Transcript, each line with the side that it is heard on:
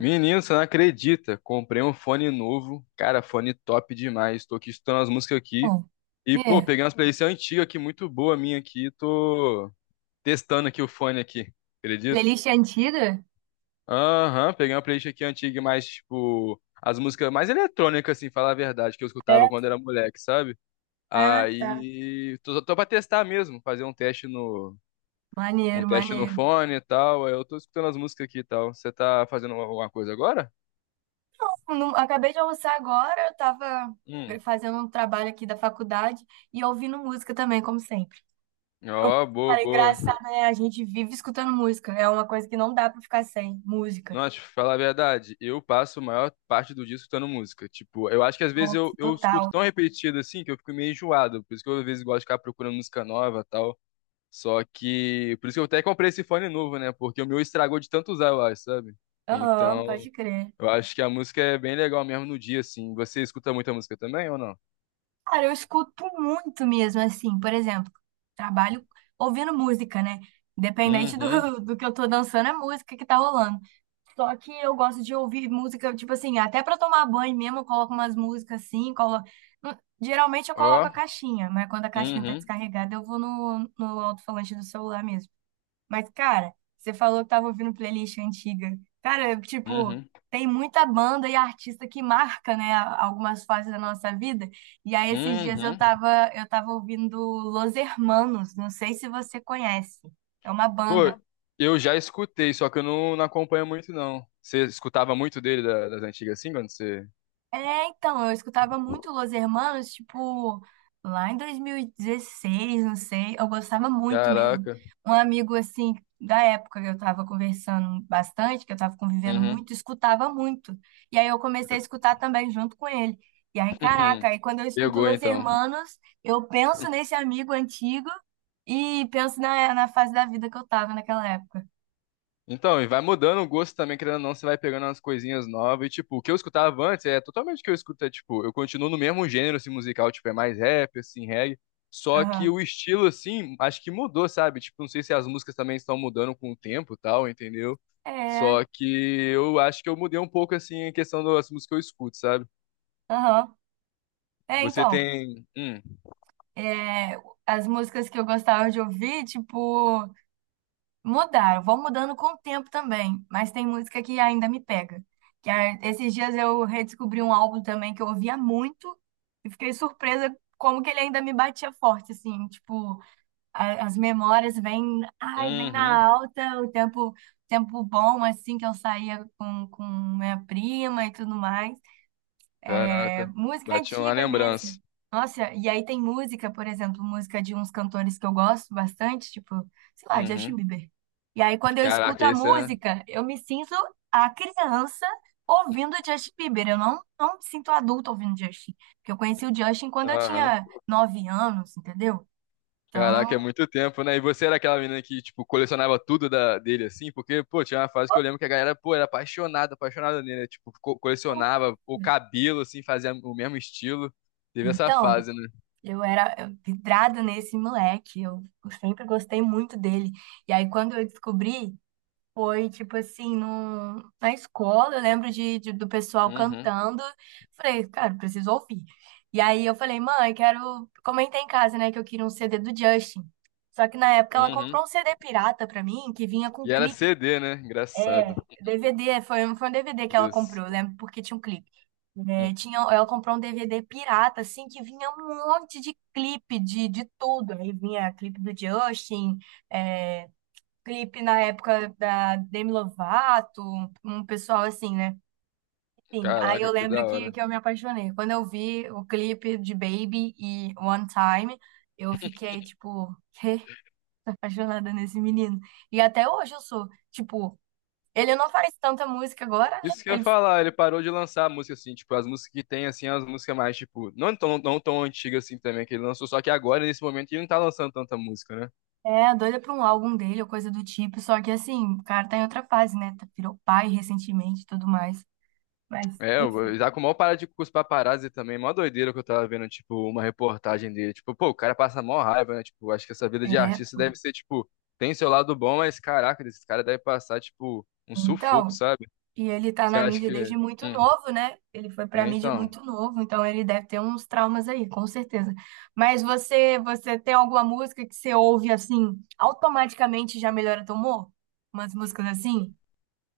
left: Menino, você não acredita? Comprei um fone novo. Cara, fone top demais. Tô aqui escutando as músicas aqui.
right: Bom.
left: E, pô,
right: É.
left: peguei umas playlists antigas aqui, muito boa minha aqui. Tô testando aqui o fone aqui. Acredita?
right: Playlist antiga?
left: Aham, peguei uma playlist aqui antiga, mais, tipo, as músicas mais eletrônicas, assim, falar a verdade, que eu escutava
right: É.
left: quando era moleque, sabe?
right: Ah, tá.
left: Aí, tô pra testar mesmo, fazer um
right: Maneiro,
left: teste no
right: maneiro.
left: fone e tal. Aí eu tô escutando as músicas aqui e tal. Você tá fazendo alguma coisa agora?
right: Acabei de almoçar agora, eu tava
left: Hum.
right: fazendo um trabalho aqui da faculdade e ouvindo música também, como sempre. Eu,
left: Ó, boa,
right: cara, é
left: boa.
right: engraçado, né? A gente vive escutando música, é uma coisa que não dá pra ficar sem música.
left: Nossa, te falar a verdade, eu passo a maior parte do dia escutando música. Tipo, eu acho que às vezes
right: Nossa,
left: eu escuto
right: total.
left: tão repetido assim que eu fico meio enjoado. Por isso que eu às vezes gosto de ficar procurando música nova e tal. Só que. Por isso que eu até comprei esse fone novo, né? Porque o meu estragou de tanto usar, eu acho, sabe?
right: Aham,
left: Então,
right: pode crer.
left: eu acho que a música é bem legal mesmo no dia, assim. Você escuta muita música também ou não?
right: Cara, eu escuto muito mesmo, assim, por exemplo, trabalho ouvindo música, né? Independente
left: Uhum.
right: do que eu tô dançando, é música que tá rolando. Só que eu gosto de ouvir música, tipo assim, até pra tomar banho mesmo, eu coloco umas músicas assim. Hum, Geralmente eu
left: Ó.
right: coloco a caixinha, mas quando a caixinha tá
left: Uhum.
right: descarregada, eu vou no alto-falante do celular mesmo. Mas, cara, você falou que tava ouvindo playlist antiga. Cara, eu, tipo,
left: Uhum.
right: tem muita banda e artista que marca, né, algumas fases da nossa vida. E aí, esses dias eu
left: Uhum.
right: tava, eu tava ouvindo Los Hermanos, não sei se você conhece. É uma
left: Pô,
right: banda.
left: eu já escutei, só que eu não acompanho muito, não. Você escutava muito dele da- das antigas assim, quando você.
right: É, então, eu escutava muito Los Hermanos, tipo, lá em 2016, não sei, eu gostava muito mesmo.
left: Caraca.
right: Um amigo, assim, da época que eu tava conversando bastante, que eu tava convivendo
left: Uhum.
right: muito, escutava muito. E aí eu comecei a escutar também junto com ele. E aí, caraca, aí quando eu escuto
left: Pegou
right: Los
left: então.
right: Hermanos, eu penso nesse amigo antigo e penso na fase da vida que eu tava naquela época.
left: Então, e vai mudando o gosto também, querendo ou não, você vai pegando umas coisinhas novas. E, tipo, o que eu escutava antes é totalmente o que eu escuto. É, tipo, eu continuo no mesmo gênero, assim, musical, tipo, é mais rap, assim, reggae. Só que o
right: Aham.
left: estilo, assim, acho que mudou, sabe? Tipo, não sei se as músicas também estão mudando com o tempo e tal, entendeu?
right: É,
left: Só que eu acho que eu mudei um pouco, assim, em questão das músicas que eu escuto, sabe?
right: aham. É,
left: Você
right: então.
left: tem.
right: é, As músicas que eu gostava de ouvir, tipo, mudaram, vão mudando com o tempo também, mas tem música que ainda me pega. Que esses dias eu redescobri um álbum também que eu ouvia muito e fiquei surpresa como que ele ainda me batia forte, assim, tipo, as memórias vêm, ai, vem na
left: Uhum,
right: alta, o tempo, tempo bom, assim, que eu saía com minha prima e tudo mais. É
left: caraca.
right: música
left: Bati uma
right: antiga mesmo.
left: lembrança.
right: Nossa, e aí tem música, por exemplo, música de uns cantores que eu gosto bastante, tipo, sei lá, Justin
left: Uhum.
right: Bieber. E aí quando eu escuto
left: Caraca,
right: a
left: esse é.
right: música, eu me sinto a criança ouvindo Justin Bieber. Eu não me sinto adulta ouvindo Justin, porque eu conheci o Justin quando eu
left: Aham.
right: tinha 9 anos, entendeu?
left: Caraca, é
right: Então,
left: muito tempo, né? E você era aquela menina que, tipo, colecionava tudo da, dele, assim? Porque, pô, tinha uma fase que eu lembro que a galera, pô, era apaixonada, apaixonada nele, né? Tipo, co- colecionava o cabelo, assim, fazia o mesmo estilo. Teve essa
right: então,
left: fase, né?
right: eu era vidrada nesse moleque, eu sempre gostei muito dele. E aí, quando eu descobri, foi, tipo assim, na escola, eu lembro de, do pessoal
left: Uhum,
right: cantando. Falei, cara, preciso ouvir. E aí eu falei, mãe, quero. Comentei em casa, né, que eu queria um CD do Justin. Só que na época ela
left: uhum.
right: comprou um CD pirata pra mim, que vinha com
left: E era
right: clipe.
left: CD, né? Engraçado.
right: É, DVD, foi um DVD que ela
left: Isso.
right: comprou, eu lembro, porque tinha um clipe. É,
left: Hum,
right: tinha, ela comprou um DVD pirata, assim, que vinha um monte de clipe de tudo. Aí vinha clipe do Justin. é, Clipe na época da Demi Lovato, um pessoal assim, né? Enfim, aí eu
left: caraca, que
right: lembro
left: da
right: que,
left: hora.
right: que eu me apaixonei. Quando eu vi o clipe de Baby e One Time, eu fiquei, tipo, "Quê? Tô apaixonada nesse menino. E até hoje eu sou, tipo, ele não faz tanta música agora, né?
left: Isso que eu ia
right: Ele
left: falar, ele parou de lançar música, assim, tipo, as músicas que tem, assim, as músicas mais, tipo, não tão antigas, assim, também, que ele lançou, só que agora, nesse momento, ele não tá lançando tanta música, né?
right: é doida pra um álbum dele ou coisa do tipo, só que assim, o cara tá em outra fase, né? Virou pai recentemente e tudo mais. Mas,
left: É, o
right: enfim,
left: Isaac mal para de curso paparazzi também, mó doideira que eu tava vendo, tipo, uma reportagem dele. Tipo, pô, o cara passa mó raiva, né? Tipo, acho que essa vida de
right: é.
left: artista deve ser, tipo, tem seu lado bom, mas caraca, esse cara deve passar, tipo, um sufoco,
right: Então.
left: sabe?
right: E ele tá
left: Você
right: na
left: acha
right: mídia desde
left: que.
right: muito
left: Hum,
right: novo, né? Ele foi pra
left: é,
right: mídia
left: então.
right: muito novo, então ele deve ter uns traumas aí, com certeza. Mas você tem alguma música que você ouve assim, automaticamente já melhora teu humor? Umas músicas assim?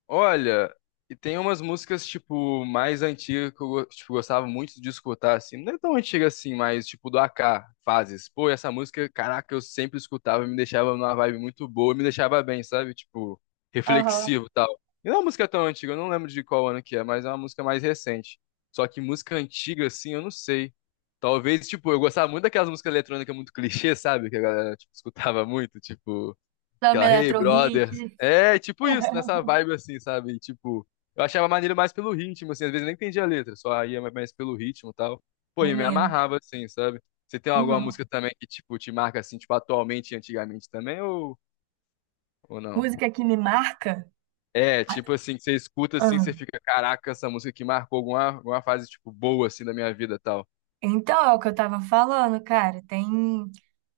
left: Olha, e tem umas músicas, tipo, mais antigas que eu go- tipo, gostava muito de escutar, assim. Não é tão antiga assim, mas, tipo, do AK, Fases. Pô, essa música, caraca, eu sempre escutava, me deixava numa vibe muito boa, me deixava bem, sabe? Tipo,
right: Aham.
left: reflexivo e tal. E não é uma música tão antiga, eu não lembro de qual ano que é, mas é uma música mais recente. Só que música antiga, assim, eu não sei. Talvez, tipo, eu gostava muito daquelas músicas eletrônicas muito clichê, sabe? Que a galera, tipo, escutava muito, tipo.
right: Samba
left: Aquela, hey,
right: Eletro Hit,
left: brother. É, tipo isso, nessa vibe assim, sabe? E, tipo, eu achava maneiro mais pelo ritmo, assim, às vezes eu nem entendia a letra, só ia mais pelo ritmo e tal. Pô, e me
right: maneiro.
left: amarrava, assim, sabe? Você tem alguma
right: Uhum.
left: música também que, tipo, te marca, assim, tipo, atualmente e antigamente também, ou não?
right: Música que me marca?
left: É, tipo assim, que você escuta, assim, você
right: Ah,
left: fica, caraca, essa música que marcou alguma fase, tipo, boa, assim, da minha vida e tal.
right: então, é o que eu tava falando, cara. Tem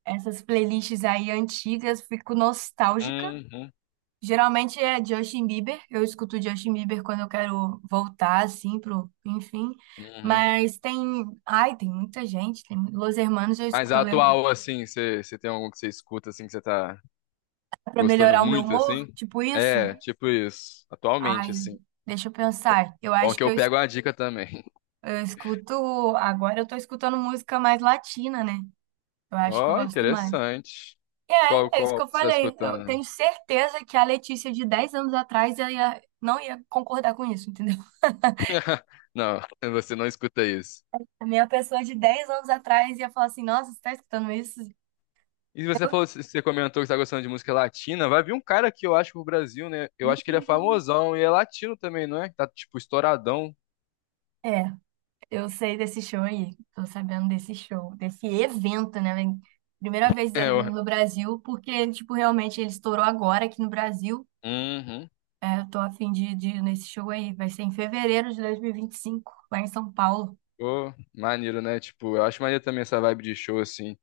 right: essas playlists aí antigas, fico nostálgica.
left: Uhum,
right: Geralmente é Justin Bieber. Eu escuto Justin Bieber quando eu quero voltar, assim, pro, enfim.
left: uhum.
right: Mas ai, tem muita gente. Tem Los Hermanos,
left: Mas a
right: eu lembro
left: atual, assim, você tem algum que você escuta, assim, que você tá,
right: pra
left: gostando
right: melhorar o meu
left: muito,
right: humor,
left: assim?
right: tipo isso.
left: É, tipo isso. Atualmente,
right: Ai,
left: assim.
right: deixa eu pensar. Eu
left: Bom
right: acho
left: que
right: que
left: eu pego a dica também.
right: eu escuto, agora eu tô escutando música mais latina, né? Eu acho que eu
left: Ó,
right: gosto mais.
left: interessante.
right: É isso
left: Qual
right: que
left: que
right: eu
left: você está
right: falei. Eu
left: escutando?
right: tenho certeza que a Letícia de 10 anos atrás ela não ia concordar com isso, entendeu?
left: Não, você não escuta isso.
right: A minha pessoa de 10 anos atrás ia falar assim: Nossa, você tá escutando isso?
left: E você
right: Eu...
left: falou, você comentou que está gostando de música latina. Vai vir um cara que eu acho pro Brasil, né? Eu
right: Ih,
left: acho que ele é famosão e é latino também, não é? Tá, tipo, estouradão.
right: é, eu sei desse show aí. Tô sabendo desse show, desse evento, né, velho? Primeira vez
left: É,
right: dele
left: eu...
right: vindo no Brasil, porque, tipo, realmente ele estourou agora aqui no Brasil.
left: Uhum.
right: É, eu tô a fim de ir nesse show aí. Vai ser em fevereiro de dois mil e vinte e cinco lá em São Paulo.
left: Pô, maneiro, né? Tipo, eu acho maneiro também essa vibe de show, assim.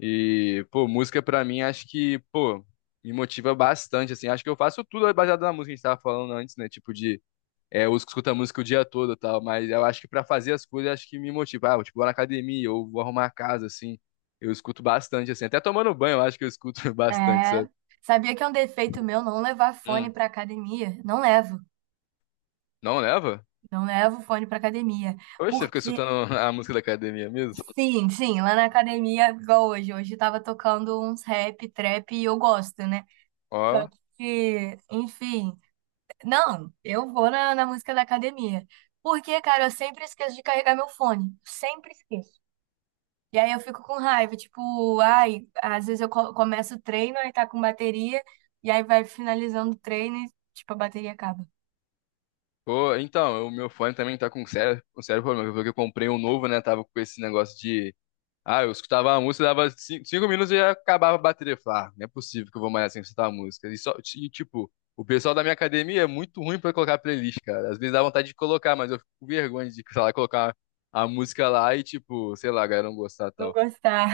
left: E, pô, música pra mim acho que, pô, me motiva bastante, assim. Acho que eu faço tudo baseado na música que a gente tava falando antes, né? Tipo de, é, eu escuto a música o dia todo e tal, mas eu acho que pra fazer as coisas, acho que me motiva. Ah, tipo, vou na academia ou vou arrumar a casa, assim. Eu escuto bastante, assim. Até tomando banho, eu acho que eu escuto bastante,
right: É,
left: sabe?
right: sabia que é um defeito meu não levar fone
left: Hum,
right: pra academia? Não levo.
left: não leva?
right: Não levo fone pra academia.
left: Oxe, você fica escutando
right: Porque
left: a música da academia mesmo?
right: sim, sim, lá na academia, igual hoje. Hoje tava tocando uns rap, trap e eu gosto, né? Só
left: Ó.
right: que, enfim, não, eu vou na música da academia. Porque, cara, eu sempre esqueço de carregar meu fone. Sempre esqueço. E aí eu fico com raiva, tipo, ai, às vezes eu começo o treino, aí tá com bateria, e aí vai finalizando o treino e, tipo, a bateria acaba.
left: Pô, então, o meu fone também tá com sério problema. Eu vi que eu comprei um novo, né? Tava com esse negócio de ah, eu escutava a música, dava cin- cinco, minutos e já acabava a bateria. Eu falava, ah, não é possível que eu vou mais sem escutar a música. E, só, e, tipo, o pessoal da minha academia é muito ruim pra colocar playlist, cara. Às vezes dá vontade de colocar, mas eu fico com vergonha de, sei lá, colocar a música lá e, tipo, sei lá, a galera não gostar e
right: Não
left: tal.
right: gostar.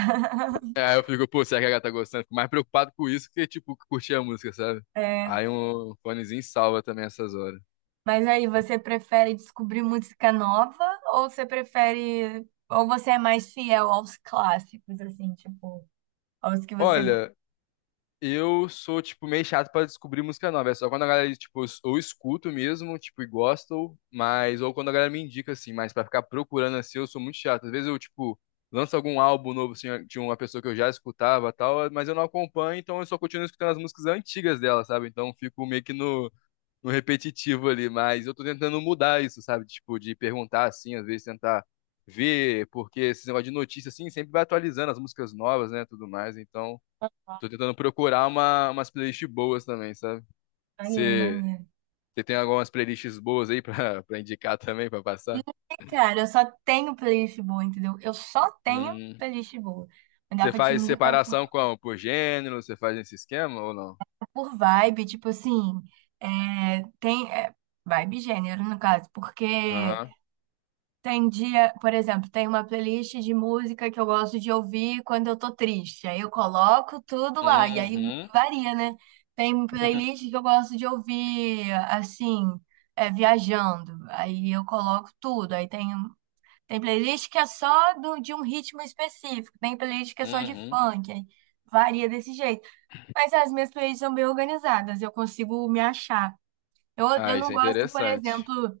left: Aí eu fico, pô, será que a galera tá gostando? Fico mais preocupado com isso que, tipo, curtir a música, sabe? Aí um fonezinho salva também essas horas.
right: Mas aí, você prefere descobrir música nova ou você prefere. Ou você é mais fiel aos clássicos, assim, tipo, aos que você gosta?
left: Olha, eu sou, tipo, meio chato pra descobrir música nova. É só quando a galera, tipo, eu s- ou escuto mesmo, tipo, e gosto, mas, ou quando a galera me indica, assim, mas pra ficar procurando assim, eu sou muito chato. Às vezes eu, tipo, lanço algum álbum novo, assim, de uma pessoa que eu já escutava e tal, mas eu não acompanho, então eu só continuo escutando as músicas antigas dela, sabe? Então eu fico meio que no repetitivo ali, mas eu tô tentando mudar isso, sabe? Tipo, de perguntar, assim, às vezes tentar ver, porque esse negócio de notícia, assim, sempre vai atualizando as músicas novas, né, tudo mais, então. Tô tentando procurar umas playlists boas também, sabe?
right: Maneiro,
left: Você
right: maneiro.
left: você tem algumas playlists boas aí pra, pra indicar também, pra passar?
right: E, cara, eu só tenho playlist boa, entendeu? Eu só tenho
left: Hum.
right: playlist boa. Não dá
left: Você
right: pra te
left: faz
right: indicar assim,
left: separação como? Por gênero? Você faz esse esquema ou não?
right: por vibe, tipo assim, é, tem. Vibe e gênero, no caso, porque.
left: Aham.
right: Tem dia, por exemplo, tem uma playlist de música que eu gosto de ouvir quando eu tô triste. Aí eu coloco tudo lá, e aí
left: Uhum.
right: varia, né? Tem playlist que eu gosto de ouvir, assim, viajando. Aí eu coloco tudo. Aí tem playlist que é só de um ritmo específico, tem playlist que é só de
left: Uhum.
right: funk. Aí varia desse jeito. Mas as minhas playlists são bem organizadas, eu consigo me achar. Eu,
left: Ah,
right: eu
left: isso
right: não
left: é
right: gosto, por
left: interessante.
right: exemplo.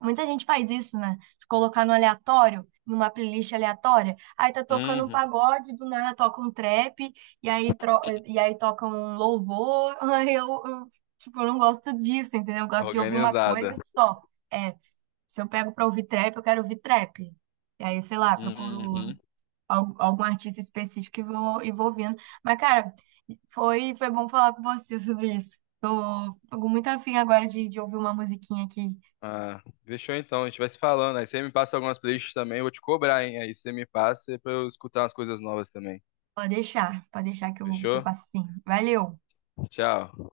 right: Muita gente faz isso, né? De colocar no aleatório, numa playlist aleatória. Aí tá tocando um
left: Uhum.
right: pagode, do nada toca um trap, e aí toca um louvor. Aí tipo, eu não gosto disso, entendeu? Eu gosto de ouvir uma
left: Organizada.
right: coisa só. É, se eu pego pra ouvir trap, eu quero ouvir trap. E aí, sei lá, procuro
left: Uhum.
right: algum artista específico e vou ouvindo. Mas, cara, foi bom falar com você sobre isso. Fico muito afim agora de ouvir uma musiquinha aqui.
left: Ah, deixou então, a gente vai se falando. Aí você me passa algumas playlists também, eu vou te cobrar, hein? Aí você me passa pra eu escutar umas coisas novas também.
right: Pode deixar que eu
left: Fechou?
right: passo sim. Valeu!
left: Tchau.